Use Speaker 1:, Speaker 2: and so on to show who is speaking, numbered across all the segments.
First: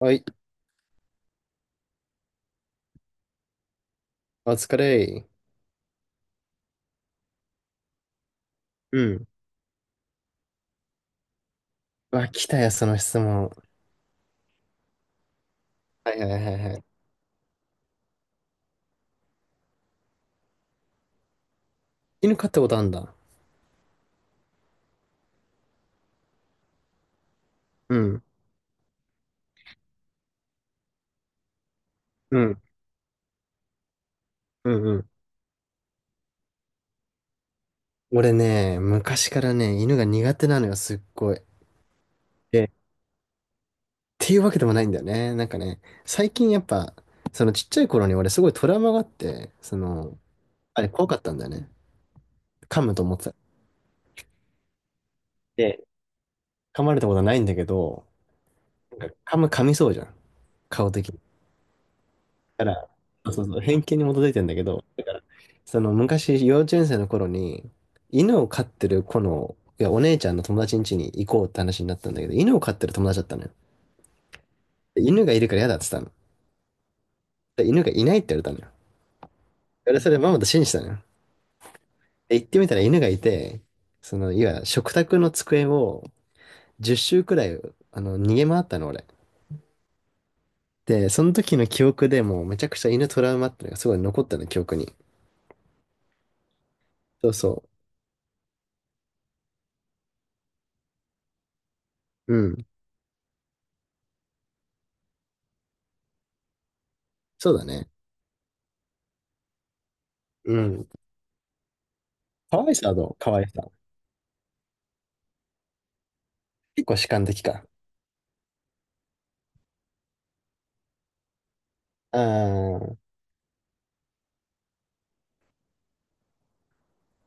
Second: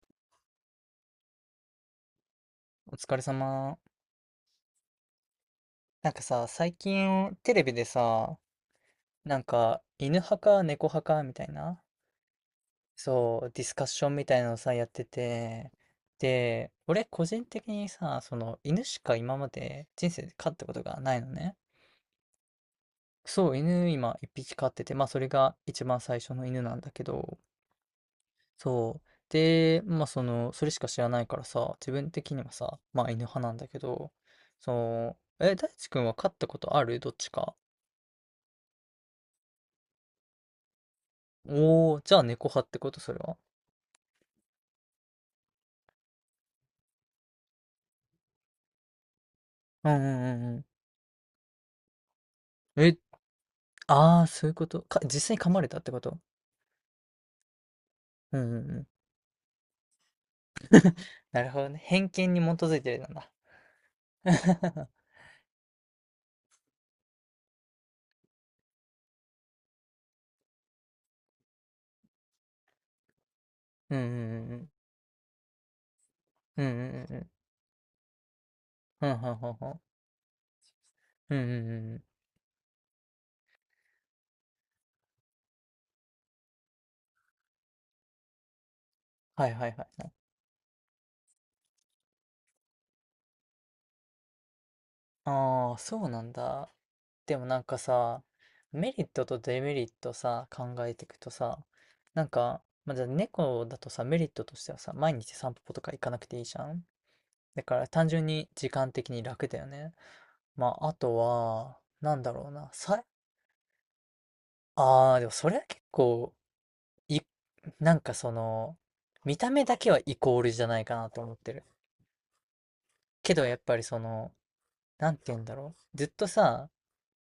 Speaker 1: はい、
Speaker 2: お疲れ様。
Speaker 1: お疲れ。
Speaker 2: なんかさ、最近テレビでさ、
Speaker 1: うん。
Speaker 2: なんか犬派か猫派かみたいな、
Speaker 1: あ、来たよ、その質
Speaker 2: そう、
Speaker 1: 問。
Speaker 2: ディスカッションみたいなのさ、やってて、
Speaker 1: はいはいはい
Speaker 2: で、
Speaker 1: はい。
Speaker 2: 俺個人的にさ、その犬しか今まで人生で飼ったことがないのね。
Speaker 1: 犬飼ったことあんだ。
Speaker 2: そう、犬今一匹飼ってて、まあそれが一番最初の犬なんだけど、
Speaker 1: うん。
Speaker 2: そう。で、まあその、それしか知らないからさ、自分的
Speaker 1: う
Speaker 2: には
Speaker 1: ん。
Speaker 2: さ、まあ犬派なんだけど、
Speaker 1: うんうん。
Speaker 2: そう、え、大地君は飼ったことあるどっちか？
Speaker 1: 俺ね、昔からね、犬が苦手なのよ、すっごい。
Speaker 2: おお、じゃあ猫派
Speaker 1: で
Speaker 2: っ
Speaker 1: っ
Speaker 2: てことそれは？
Speaker 1: ていうわけでもないんだよね。なんかね、最近やっぱ、そのちっちゃい頃に俺すごいトラウマがあって、そ
Speaker 2: うんう
Speaker 1: の、
Speaker 2: んうんう
Speaker 1: あれ怖かったんだよね。
Speaker 2: ん。
Speaker 1: 噛む
Speaker 2: え、
Speaker 1: と思ってた。
Speaker 2: ああ、そういうこと。実際に噛まれたっ
Speaker 1: で、
Speaker 2: てこと？
Speaker 1: 噛まれたことはないんだけど、
Speaker 2: うんうんうん。
Speaker 1: なんか噛みそうじゃん。顔的に。
Speaker 2: なるほどね。偏見に基
Speaker 1: だか
Speaker 2: づい
Speaker 1: ら、
Speaker 2: てるなんだ。
Speaker 1: そう、偏見に基づいてんだけど、その昔、幼稚園生の頃に、犬を飼ってる子の、お姉ちゃんの友達ん家に行こうって話になったんだけど、犬を飼ってる友達だったのよ。
Speaker 2: うんうんうんうん。
Speaker 1: で犬がいるから嫌だって言ったの。
Speaker 2: うんうんうんうん。
Speaker 1: で犬がいないって言われたのよ。
Speaker 2: うんはんうん
Speaker 1: 俺それママと信じたのよ。
Speaker 2: うん。うんうんうんうん。
Speaker 1: で行ってみたら犬がいて、その、食卓の机を10周くらい、あの、逃げ回ったの、俺。
Speaker 2: はいはいはいはい。
Speaker 1: で、その時の記憶でもうめちゃくちゃ犬トラウマってのがすごい残ったの、記憶に。
Speaker 2: ああ、そうなんだ。
Speaker 1: そう
Speaker 2: でもなん
Speaker 1: そ
Speaker 2: かさ、メリットとデメリットさ、考えていくとさ、なん
Speaker 1: う。う
Speaker 2: か、
Speaker 1: ん。
Speaker 2: まあ、じゃあ猫だとさ、メリットとしてはさ、毎日散歩とか行かなくていいじゃん。
Speaker 1: そう
Speaker 2: だ
Speaker 1: だ
Speaker 2: から
Speaker 1: ね。
Speaker 2: 単純に時間的に楽だよね。
Speaker 1: う
Speaker 2: ま
Speaker 1: ん。
Speaker 2: あ、あとは、なんだろう
Speaker 1: 可
Speaker 2: な。
Speaker 1: 愛さはどう可愛さ。
Speaker 2: ああ、でもそれは結構、
Speaker 1: 結構主
Speaker 2: い、
Speaker 1: 観的か。
Speaker 2: なんかその、見た目だけはイコールじゃないかなと思ってる。
Speaker 1: ああ、
Speaker 2: けどやっぱりその、なんて言うんだろう。ずっとさ、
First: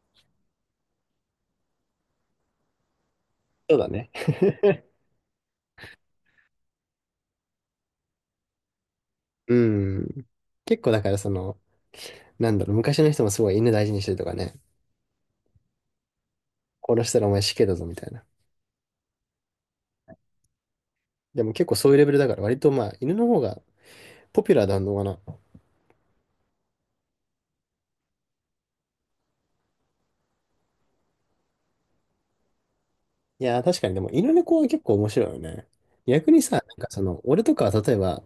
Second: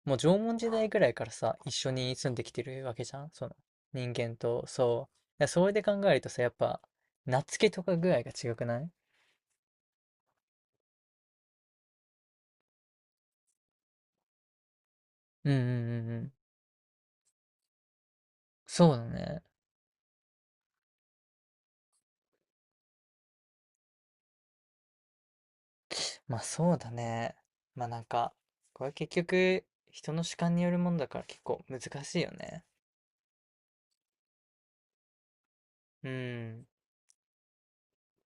Speaker 2: もう縄文時代ぐらいからさ、一緒に住んできてるわけじゃん。その、
Speaker 1: そうだね。
Speaker 2: 人間と、そう。だからそれで考えるとさ、やっぱ、懐けとかぐらいが違くない？
Speaker 1: うん。結構だからその、なんだろう、昔の人もすごい犬大事にしてるとかね、
Speaker 2: うんうんうんうん。
Speaker 1: 殺したらお前死刑だぞみたいな。
Speaker 2: そうだね。
Speaker 1: でも結構そういうレベルだから割とまあ犬の方がポピュラーなのかな。
Speaker 2: まあそうだね。まあなんか、これは結局、人の主観によるものだから結構難しいよね。
Speaker 1: いやー確かにでも犬猫は結構面白いよね。
Speaker 2: う
Speaker 1: 逆にさ、
Speaker 2: ん。
Speaker 1: なんかその、俺とかは例えば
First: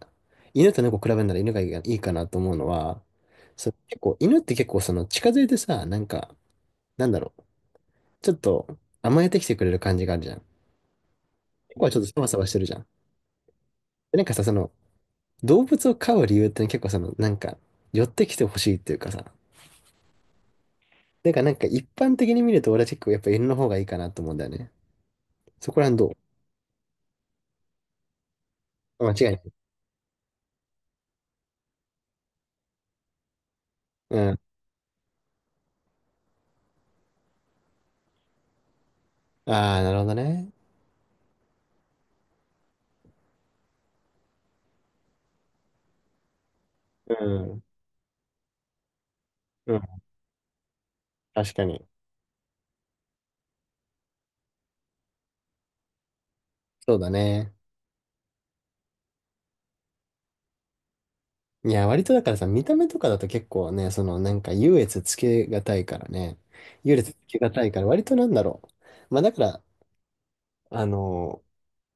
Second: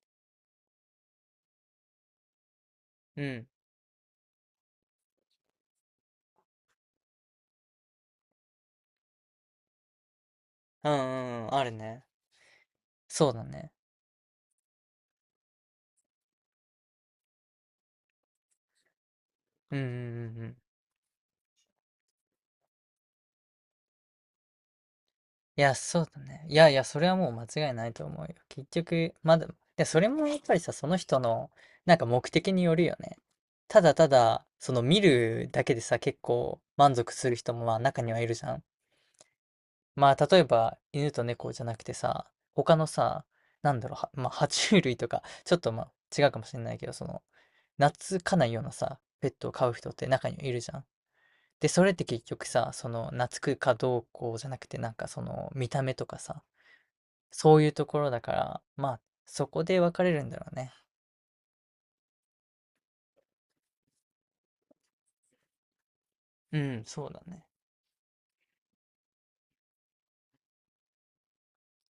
Speaker 1: 犬と猫比べるなら犬がいいかなと思うのは、
Speaker 2: うん。
Speaker 1: その結構犬って結構その近づいてさ、なんか、なんだろう、ちょっと甘えてきてくれる感じがあるじゃん。
Speaker 2: うんうんうん。ある
Speaker 1: 猫はちょっ
Speaker 2: ね。
Speaker 1: とサバサバしてるじゃん。
Speaker 2: そうだね。
Speaker 1: でなんかさ、その、動物を飼う理由って結構その、なんか、寄ってきてほしいっていうかさ、
Speaker 2: うんうんうんうん。
Speaker 1: だかかなんか一般的に見ると俺は結構やっぱ犬の方がいいかなと思うんだよね。
Speaker 2: い
Speaker 1: そ
Speaker 2: や、
Speaker 1: こら辺
Speaker 2: そう
Speaker 1: ど
Speaker 2: だね。いやいや、それはもう間違いないと思うよ。結
Speaker 1: う間
Speaker 2: 局、
Speaker 1: 違
Speaker 2: ま
Speaker 1: いな
Speaker 2: だ、
Speaker 1: い。
Speaker 2: で、それもやっぱりさ、その人の、なんか目的によるよね。ただた
Speaker 1: うん。
Speaker 2: だ、その見るだけでさ、結構満足する人もまあ中にはいるじゃん。
Speaker 1: ああ、なるほど
Speaker 2: まあ、例え
Speaker 1: ね。
Speaker 2: ば、犬と猫じゃなくてさ、他のさ、なんだろう、まあ、爬虫類とか、ちょっとまあ、違うかもしれないけど、そ
Speaker 1: う
Speaker 2: の、
Speaker 1: ん。
Speaker 2: 懐かないようなさ、ペットを飼う
Speaker 1: うん。
Speaker 2: 人って中にいるじゃん。
Speaker 1: 確か
Speaker 2: で、そ
Speaker 1: に。
Speaker 2: れって結局さ、その、懐くかどうこうじゃなくて、なんかその、見た目とかさ、
Speaker 1: そうだね。
Speaker 2: そういうところだから、まあ、そこで分かれるんだろうね。
Speaker 1: いや、割とだからさ、見た目とかだと結構ね、そのなんか優劣つけがたいからね。
Speaker 2: うん、
Speaker 1: 優
Speaker 2: そう
Speaker 1: 劣つ
Speaker 2: だ
Speaker 1: け
Speaker 2: ね。
Speaker 1: がたいから、割となんだろう。まあだから、あの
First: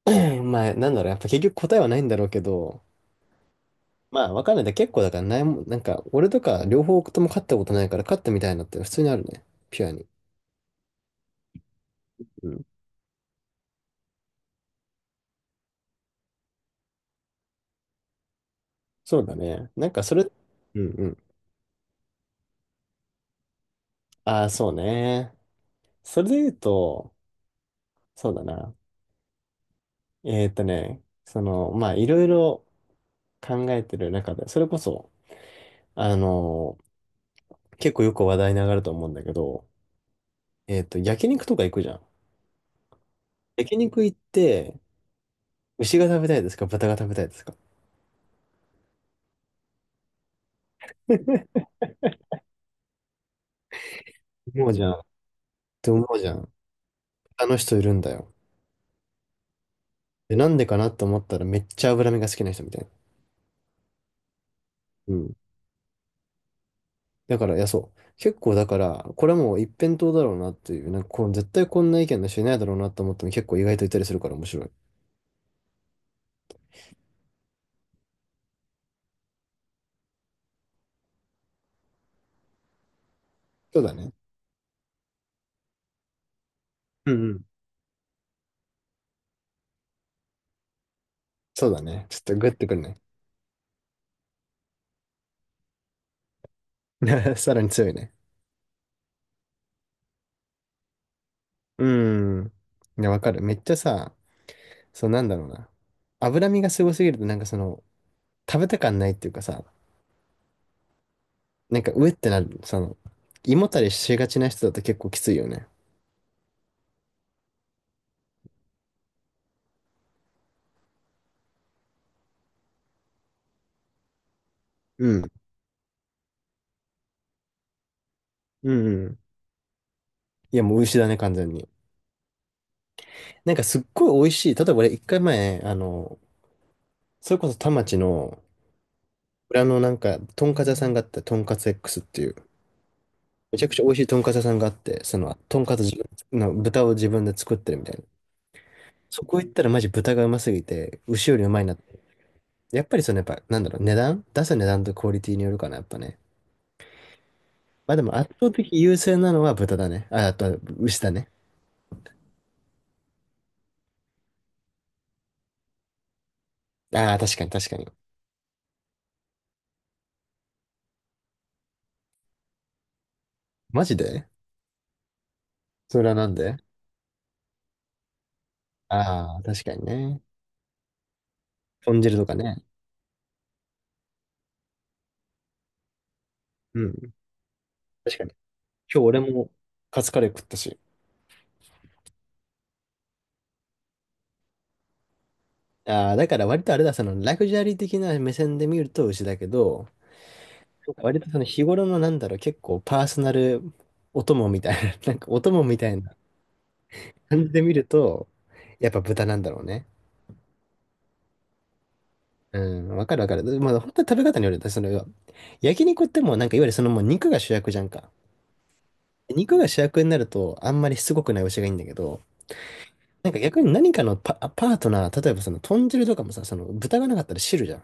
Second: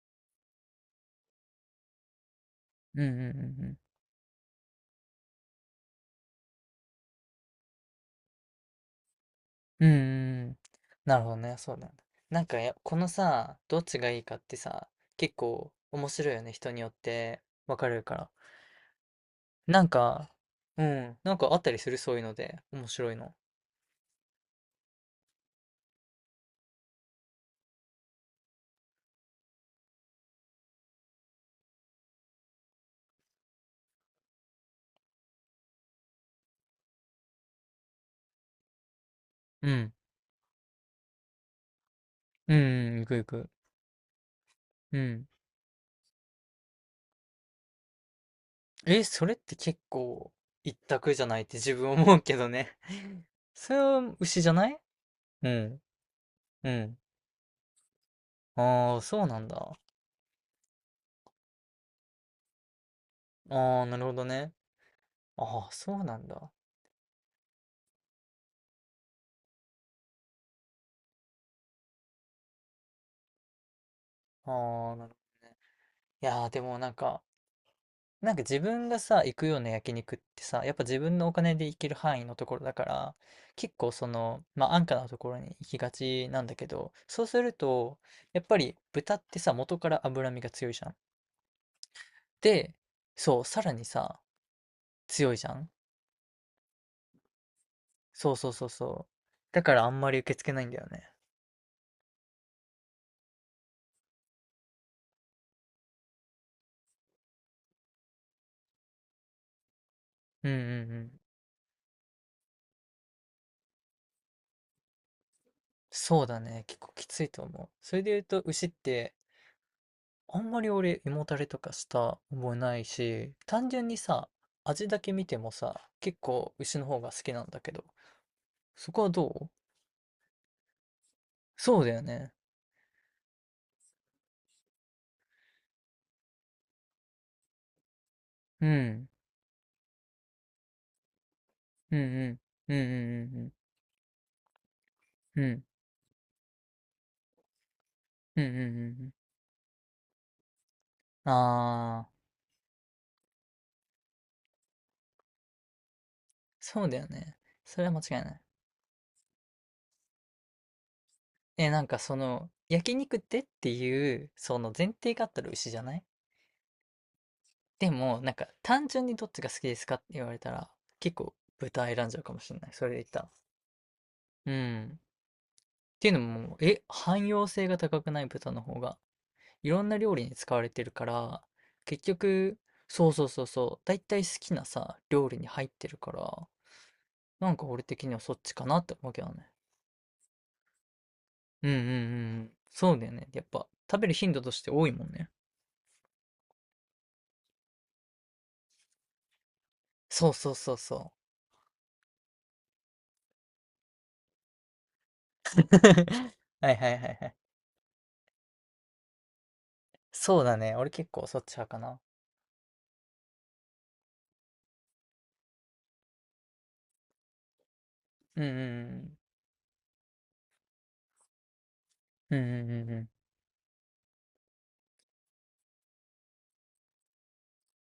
Speaker 1: まあなんだろう、やっぱ結局答えはないんだろうけど、
Speaker 2: うんうんうんうん。
Speaker 1: まあ、わかんないだ。結構だからないも、なんか、俺とか両方とも勝ったことないから、勝ったみたいなって普通にあるね。ピ
Speaker 2: う
Speaker 1: ュ
Speaker 2: ん
Speaker 1: ア
Speaker 2: うん
Speaker 1: に。
Speaker 2: うん。なるほどね、そうなんだ。なん
Speaker 1: う
Speaker 2: か
Speaker 1: ん。
Speaker 2: や、このさ、どっちがいいかってさ、結構面白いよね、人によって分かれるから。
Speaker 1: そうだね。
Speaker 2: なん
Speaker 1: なんか、それ、
Speaker 2: か、
Speaker 1: う
Speaker 2: う
Speaker 1: んう
Speaker 2: ん、
Speaker 1: ん。
Speaker 2: なんかあったりする、そういうので、面白いの？
Speaker 1: ああ、そうね。それで言うと、そうだな。その、まあ、いろいろ考えてる中で、それこそ、あのー結構よく話題に上がると思うんだけど、
Speaker 2: うん。
Speaker 1: 焼肉とか行くじゃん。
Speaker 2: うん、うん、いくいく。
Speaker 1: 焼肉行って、
Speaker 2: うん。
Speaker 1: 牛が食べたいですか豚が食べたいですか？
Speaker 2: え、それって結構一択じゃないって 自分思うけどね。それは牛じゃ
Speaker 1: 思
Speaker 2: な
Speaker 1: う
Speaker 2: い？
Speaker 1: じゃん。っ
Speaker 2: うん、
Speaker 1: て思うじゃん。
Speaker 2: うん。
Speaker 1: あの人いるんだよ。
Speaker 2: ああ、そうなんだ。
Speaker 1: で、なんでかなと思ったらめっちゃ脂身が好きな人みたいな。
Speaker 2: ああ、なるほどね。
Speaker 1: うん。
Speaker 2: ああ、そうなんだ。
Speaker 1: だから、いや、そう。結構だから、これはもう一辺倒だろうなっていう、なんかこう、絶対こんな意見の人いないだろうなと思っても結構意外といたりするから面
Speaker 2: あ
Speaker 1: 白い。
Speaker 2: あ、なるほどね。いやー、でもなんか、なんか自分がさ、行くような焼肉ってさ、やっぱ自分のお金で行ける範囲のところだから、結
Speaker 1: そう
Speaker 2: 構
Speaker 1: だ
Speaker 2: そ
Speaker 1: ね。
Speaker 2: の、まあ安価なところに行きがちなんだけど、
Speaker 1: う
Speaker 2: そ
Speaker 1: ん
Speaker 2: う
Speaker 1: う
Speaker 2: す
Speaker 1: ん。
Speaker 2: ると、やっぱり豚ってさ、元から脂身が強いじゃん。
Speaker 1: そうだね。ちょっとグッて
Speaker 2: で、
Speaker 1: くるね。
Speaker 2: そう、さらにさ、強いじゃん。
Speaker 1: さらに強いね。
Speaker 2: そうそうそうそう。だからあんまり受け付けないんだよね。
Speaker 1: うん。いや、わかる。めっちゃさ、そうなんだろうな。脂身がすごすぎるとなんかその、食べた感ないっていうかさ、
Speaker 2: うんうんうん。
Speaker 1: なんかうえってなる、その、胃もたれしがちな人だと結構きついよね。
Speaker 2: そうだね。結構きついと思う。それで言うと、牛って、あんまり俺、胃もたれとかした覚えないし、単純にさ、味だ
Speaker 1: う
Speaker 2: け見
Speaker 1: ん。
Speaker 2: てもさ、結構牛の方が好きなんだけど、
Speaker 1: うん
Speaker 2: そこ
Speaker 1: う
Speaker 2: は
Speaker 1: ん。
Speaker 2: どう？
Speaker 1: いや、もう牛だね、完全に。
Speaker 2: そうだよね。
Speaker 1: なんかすっごい美味しい。例えば俺一回前、あの、それこそ田町の
Speaker 2: うん。
Speaker 1: 裏のなんか、とんかつ屋さんがあった、とんかつ
Speaker 2: うん
Speaker 1: X っ
Speaker 2: う
Speaker 1: ていう、
Speaker 2: ん。うんうん
Speaker 1: めちゃくちゃ美味しいとんかつ屋さんがあって、その、
Speaker 2: うんうん。う
Speaker 1: と
Speaker 2: ん。
Speaker 1: んかつ自分の豚を自分で作ってるみたいな。
Speaker 2: うんうんうん
Speaker 1: そこ行ったらマジ豚がうますぎて、
Speaker 2: う
Speaker 1: 牛
Speaker 2: ん。
Speaker 1: よりうまいなって。
Speaker 2: ああ、
Speaker 1: やっぱりそのやっぱ、なんだろう、値段とクオリティによるかな、やっぱね。
Speaker 2: そうだよね。それは
Speaker 1: まあ
Speaker 2: 間違
Speaker 1: で
Speaker 2: い
Speaker 1: も
Speaker 2: な
Speaker 1: 圧
Speaker 2: い。
Speaker 1: 倒的優勢なのは豚だね。あ、あとは牛だね。
Speaker 2: え、なんかその、焼肉ってっていう、その前提があったら牛じゃない？
Speaker 1: ああ、確かに。
Speaker 2: でも、なんか単純にどっちが好きですかって言われたら、結構豚選んじゃうかもしれない。それで言ったら。
Speaker 1: マジで
Speaker 2: うん。
Speaker 1: そ
Speaker 2: て
Speaker 1: れ
Speaker 2: いう
Speaker 1: は
Speaker 2: の
Speaker 1: なん
Speaker 2: も、
Speaker 1: で？
Speaker 2: え、汎用性が高くない豚の方が、
Speaker 1: ああー、確
Speaker 2: い
Speaker 1: か
Speaker 2: ろ
Speaker 1: に
Speaker 2: んな料
Speaker 1: ね。
Speaker 2: 理に使われてるから、
Speaker 1: 豚
Speaker 2: 結
Speaker 1: 汁とか
Speaker 2: 局、
Speaker 1: ね。
Speaker 2: そうそうそうそう、だいたい好きなさ、料理に入ってるから、
Speaker 1: うん。
Speaker 2: なんか俺的に
Speaker 1: 確
Speaker 2: は
Speaker 1: かに
Speaker 2: そっちかなって
Speaker 1: 今日
Speaker 2: 思う
Speaker 1: 俺
Speaker 2: けどね。
Speaker 1: も、カツカレー食ったし。
Speaker 2: うんうんうんうん。そうだよね。やっぱ、食べる頻度として多いもんね。
Speaker 1: ああ、だから割とあれだ、そのラグジュアリー的な目線で見ると牛だけど、
Speaker 2: そうそうそうそう。
Speaker 1: 割とその日頃のなんだろう、結構パーソナルお供みたいな、なんかお供みたいな
Speaker 2: はいはいはいはい。
Speaker 1: 感じで見ると、やっぱ豚なんだろうね。
Speaker 2: そうだね。俺結構そっち派かな。
Speaker 1: うん、わかるわかる。まあ本当に食べ方によるよね。その、焼肉ってもうなんかいわゆるそのもう肉が主役じゃんか。
Speaker 2: うんうん
Speaker 1: 肉が主役になるとあんまりしつこくない牛がいいんだけど、
Speaker 2: うん。うんうんうんうん。
Speaker 1: なんか逆に何かのパートナー、例えばその豚汁とかもさ、その豚がなかったら汁じゃん。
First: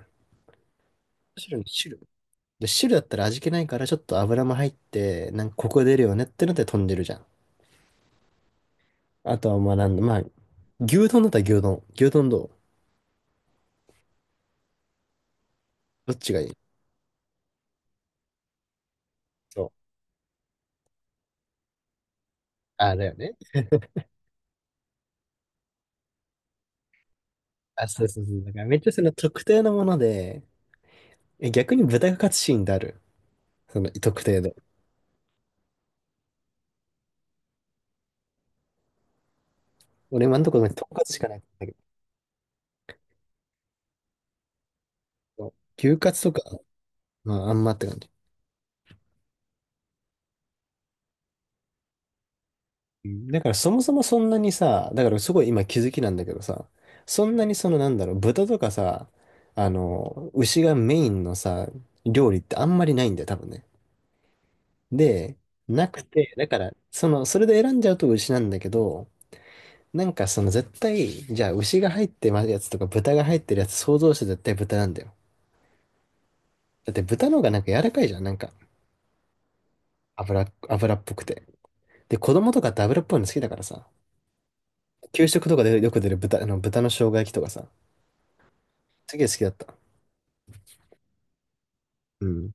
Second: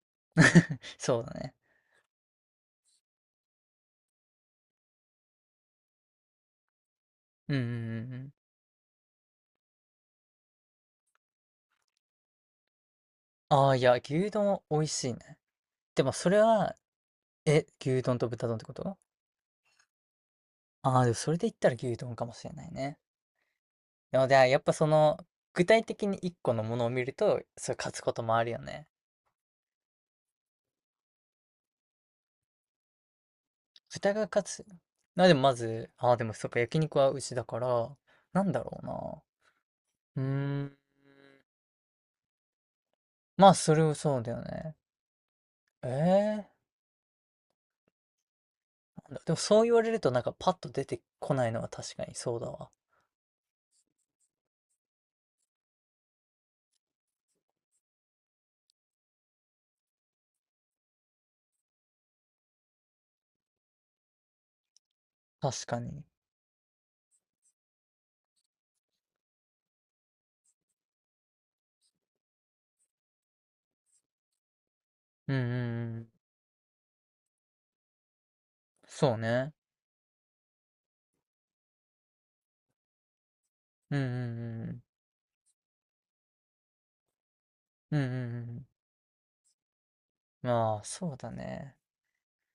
Speaker 2: そうだね。
Speaker 1: 汁で、汁だったら味気ないから、ちょっと油も入って、なんかコク出るよねってので飛んでるじゃん。
Speaker 2: うんうんうんうん。
Speaker 1: あとはまあなんだ、まあ、牛丼だったら牛丼。牛丼どう
Speaker 2: ああ、いや、牛丼美味しいね。でも
Speaker 1: どっ
Speaker 2: そ
Speaker 1: ち
Speaker 2: れ
Speaker 1: がいい？
Speaker 2: は、え、牛丼と豚丼ってこと？
Speaker 1: そう。
Speaker 2: ああー、でもそれで言ったら牛丼かもしれない
Speaker 1: あ、
Speaker 2: ね。
Speaker 1: だよね。
Speaker 2: でも、じゃあやっぱその、具体的に一個のものを見ると、それ
Speaker 1: あ、
Speaker 2: 勝つ
Speaker 1: そう
Speaker 2: こ
Speaker 1: そ
Speaker 2: と
Speaker 1: うそ
Speaker 2: もあ
Speaker 1: う。
Speaker 2: る
Speaker 1: だ
Speaker 2: よ
Speaker 1: からめっ
Speaker 2: ね。
Speaker 1: ちゃその特定のもので、え、逆に豚カツシーンである。その
Speaker 2: 豚
Speaker 1: 特
Speaker 2: が
Speaker 1: 定
Speaker 2: 勝
Speaker 1: で。
Speaker 2: つ。でもまず、ああ、でもそっか、焼肉は牛だから、なんだろうな。う
Speaker 1: 俺今のとこ
Speaker 2: ー
Speaker 1: ろ
Speaker 2: ん。
Speaker 1: 豚カツしかないんだけ
Speaker 2: まあ、それをそうだよね。
Speaker 1: ど、牛カツと
Speaker 2: え
Speaker 1: か、
Speaker 2: え
Speaker 1: まああんまって感じ。
Speaker 2: なんだ、でもそう言われるとなんかパッと出てこないのは確かにそうだわ。
Speaker 1: うんだからそもそもそんなにさ、だからすごい今気づきなんだけどさ、そんなにそのなんだろう、豚とかさ、あの、牛がメインのさ、料理ってあんまりないんだよ、多分ね。で、
Speaker 2: 確か
Speaker 1: な
Speaker 2: に。
Speaker 1: くて、だから、その、それで選んじゃうと牛なんだけど、なんかその絶対、じゃあ牛が入ってるやつとか豚が入ってるやつ想像して絶対豚なんだよ。
Speaker 2: うんうんうん。
Speaker 1: だって豚の方がなんか柔らかいじゃん、なんか
Speaker 2: そうね。
Speaker 1: 油っぽくて。で、子供とかって油っぽいの好きだからさ、
Speaker 2: うんうん
Speaker 1: 給食とかでよく出る豚、あの豚の生姜焼きとかさ、
Speaker 2: うん。うんうんうん。
Speaker 1: すげえ好きだった。
Speaker 2: まあ、そうだね。
Speaker 1: うん。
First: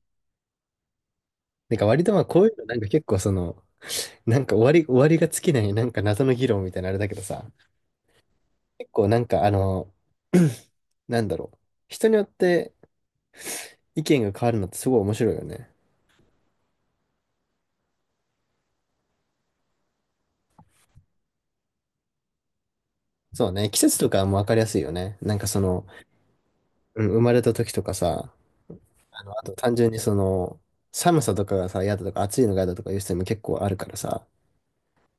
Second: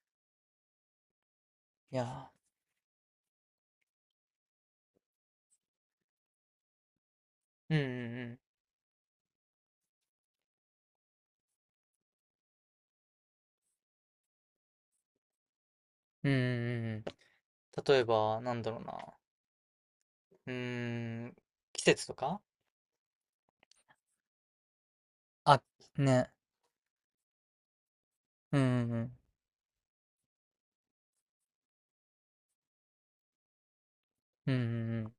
Speaker 1: なんか
Speaker 2: いや
Speaker 1: 割とまあ
Speaker 2: ー。
Speaker 1: こういうのなんか結構その、なんか終わりが尽きないなんか謎の議論みたいなあれだけどさ、
Speaker 2: うんうん
Speaker 1: 結構なんかあの、なんだろう。人によって意見が変わるのってすごい面白いよね。
Speaker 2: うん。うんうんうんうん。例えば、なんだろうな。うーん、季節とか？
Speaker 1: そうね。季節とかはもうわかりやすいよね。なんかそ
Speaker 2: あ、
Speaker 1: の、
Speaker 2: ね。
Speaker 1: うん、生まれた時とかさ、
Speaker 2: うんうんうん。
Speaker 1: あの、あと単純にその、寒さとかがさ、嫌だとか暑いのが嫌だとかいう人も結構あるからさ、
Speaker 2: うんうんうん。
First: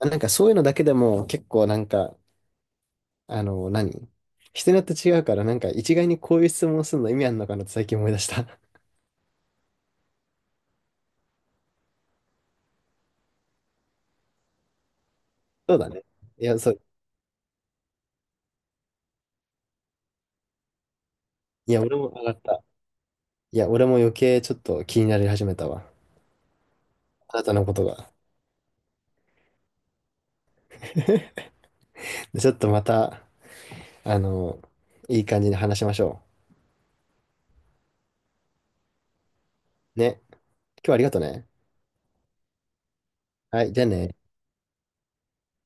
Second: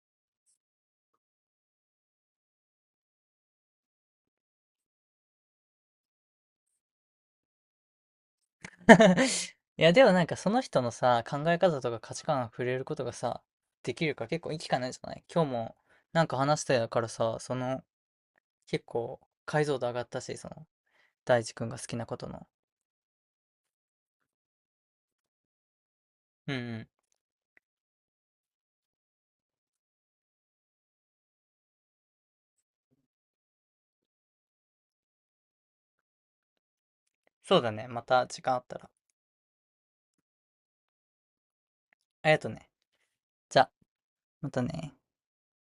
Speaker 1: なんかそういうのだけでも結構なんかあの、何人によって違うから、なんか一概にこういう質問するの意味あるのかなって最近思い出した。
Speaker 2: いや、でもなんかその人のさ、考え方とか価値観が触れることがさ、できるから結構いい機会なんじゃない？今日
Speaker 1: そ
Speaker 2: も
Speaker 1: うだね。
Speaker 2: なんか
Speaker 1: いや、
Speaker 2: 話し
Speaker 1: そ
Speaker 2: た
Speaker 1: う。
Speaker 2: やからさ、その結構解像度上がったし、その大地君
Speaker 1: い
Speaker 2: が
Speaker 1: や、
Speaker 2: 好き
Speaker 1: 俺
Speaker 2: な
Speaker 1: も
Speaker 2: こ
Speaker 1: 上
Speaker 2: と
Speaker 1: がっ
Speaker 2: の。
Speaker 1: た。いや、俺も余計ちょっと気になり始めたわ。
Speaker 2: うんうん。
Speaker 1: あなたのことが。でちょっとまた、あの、いい感じに話しましょ
Speaker 2: そうだね。また時間あったら。
Speaker 1: う。ね。今日はありがとね。
Speaker 2: ありがとうね。じ
Speaker 1: は
Speaker 2: ゃあ、
Speaker 1: い、じゃあね。
Speaker 2: またね。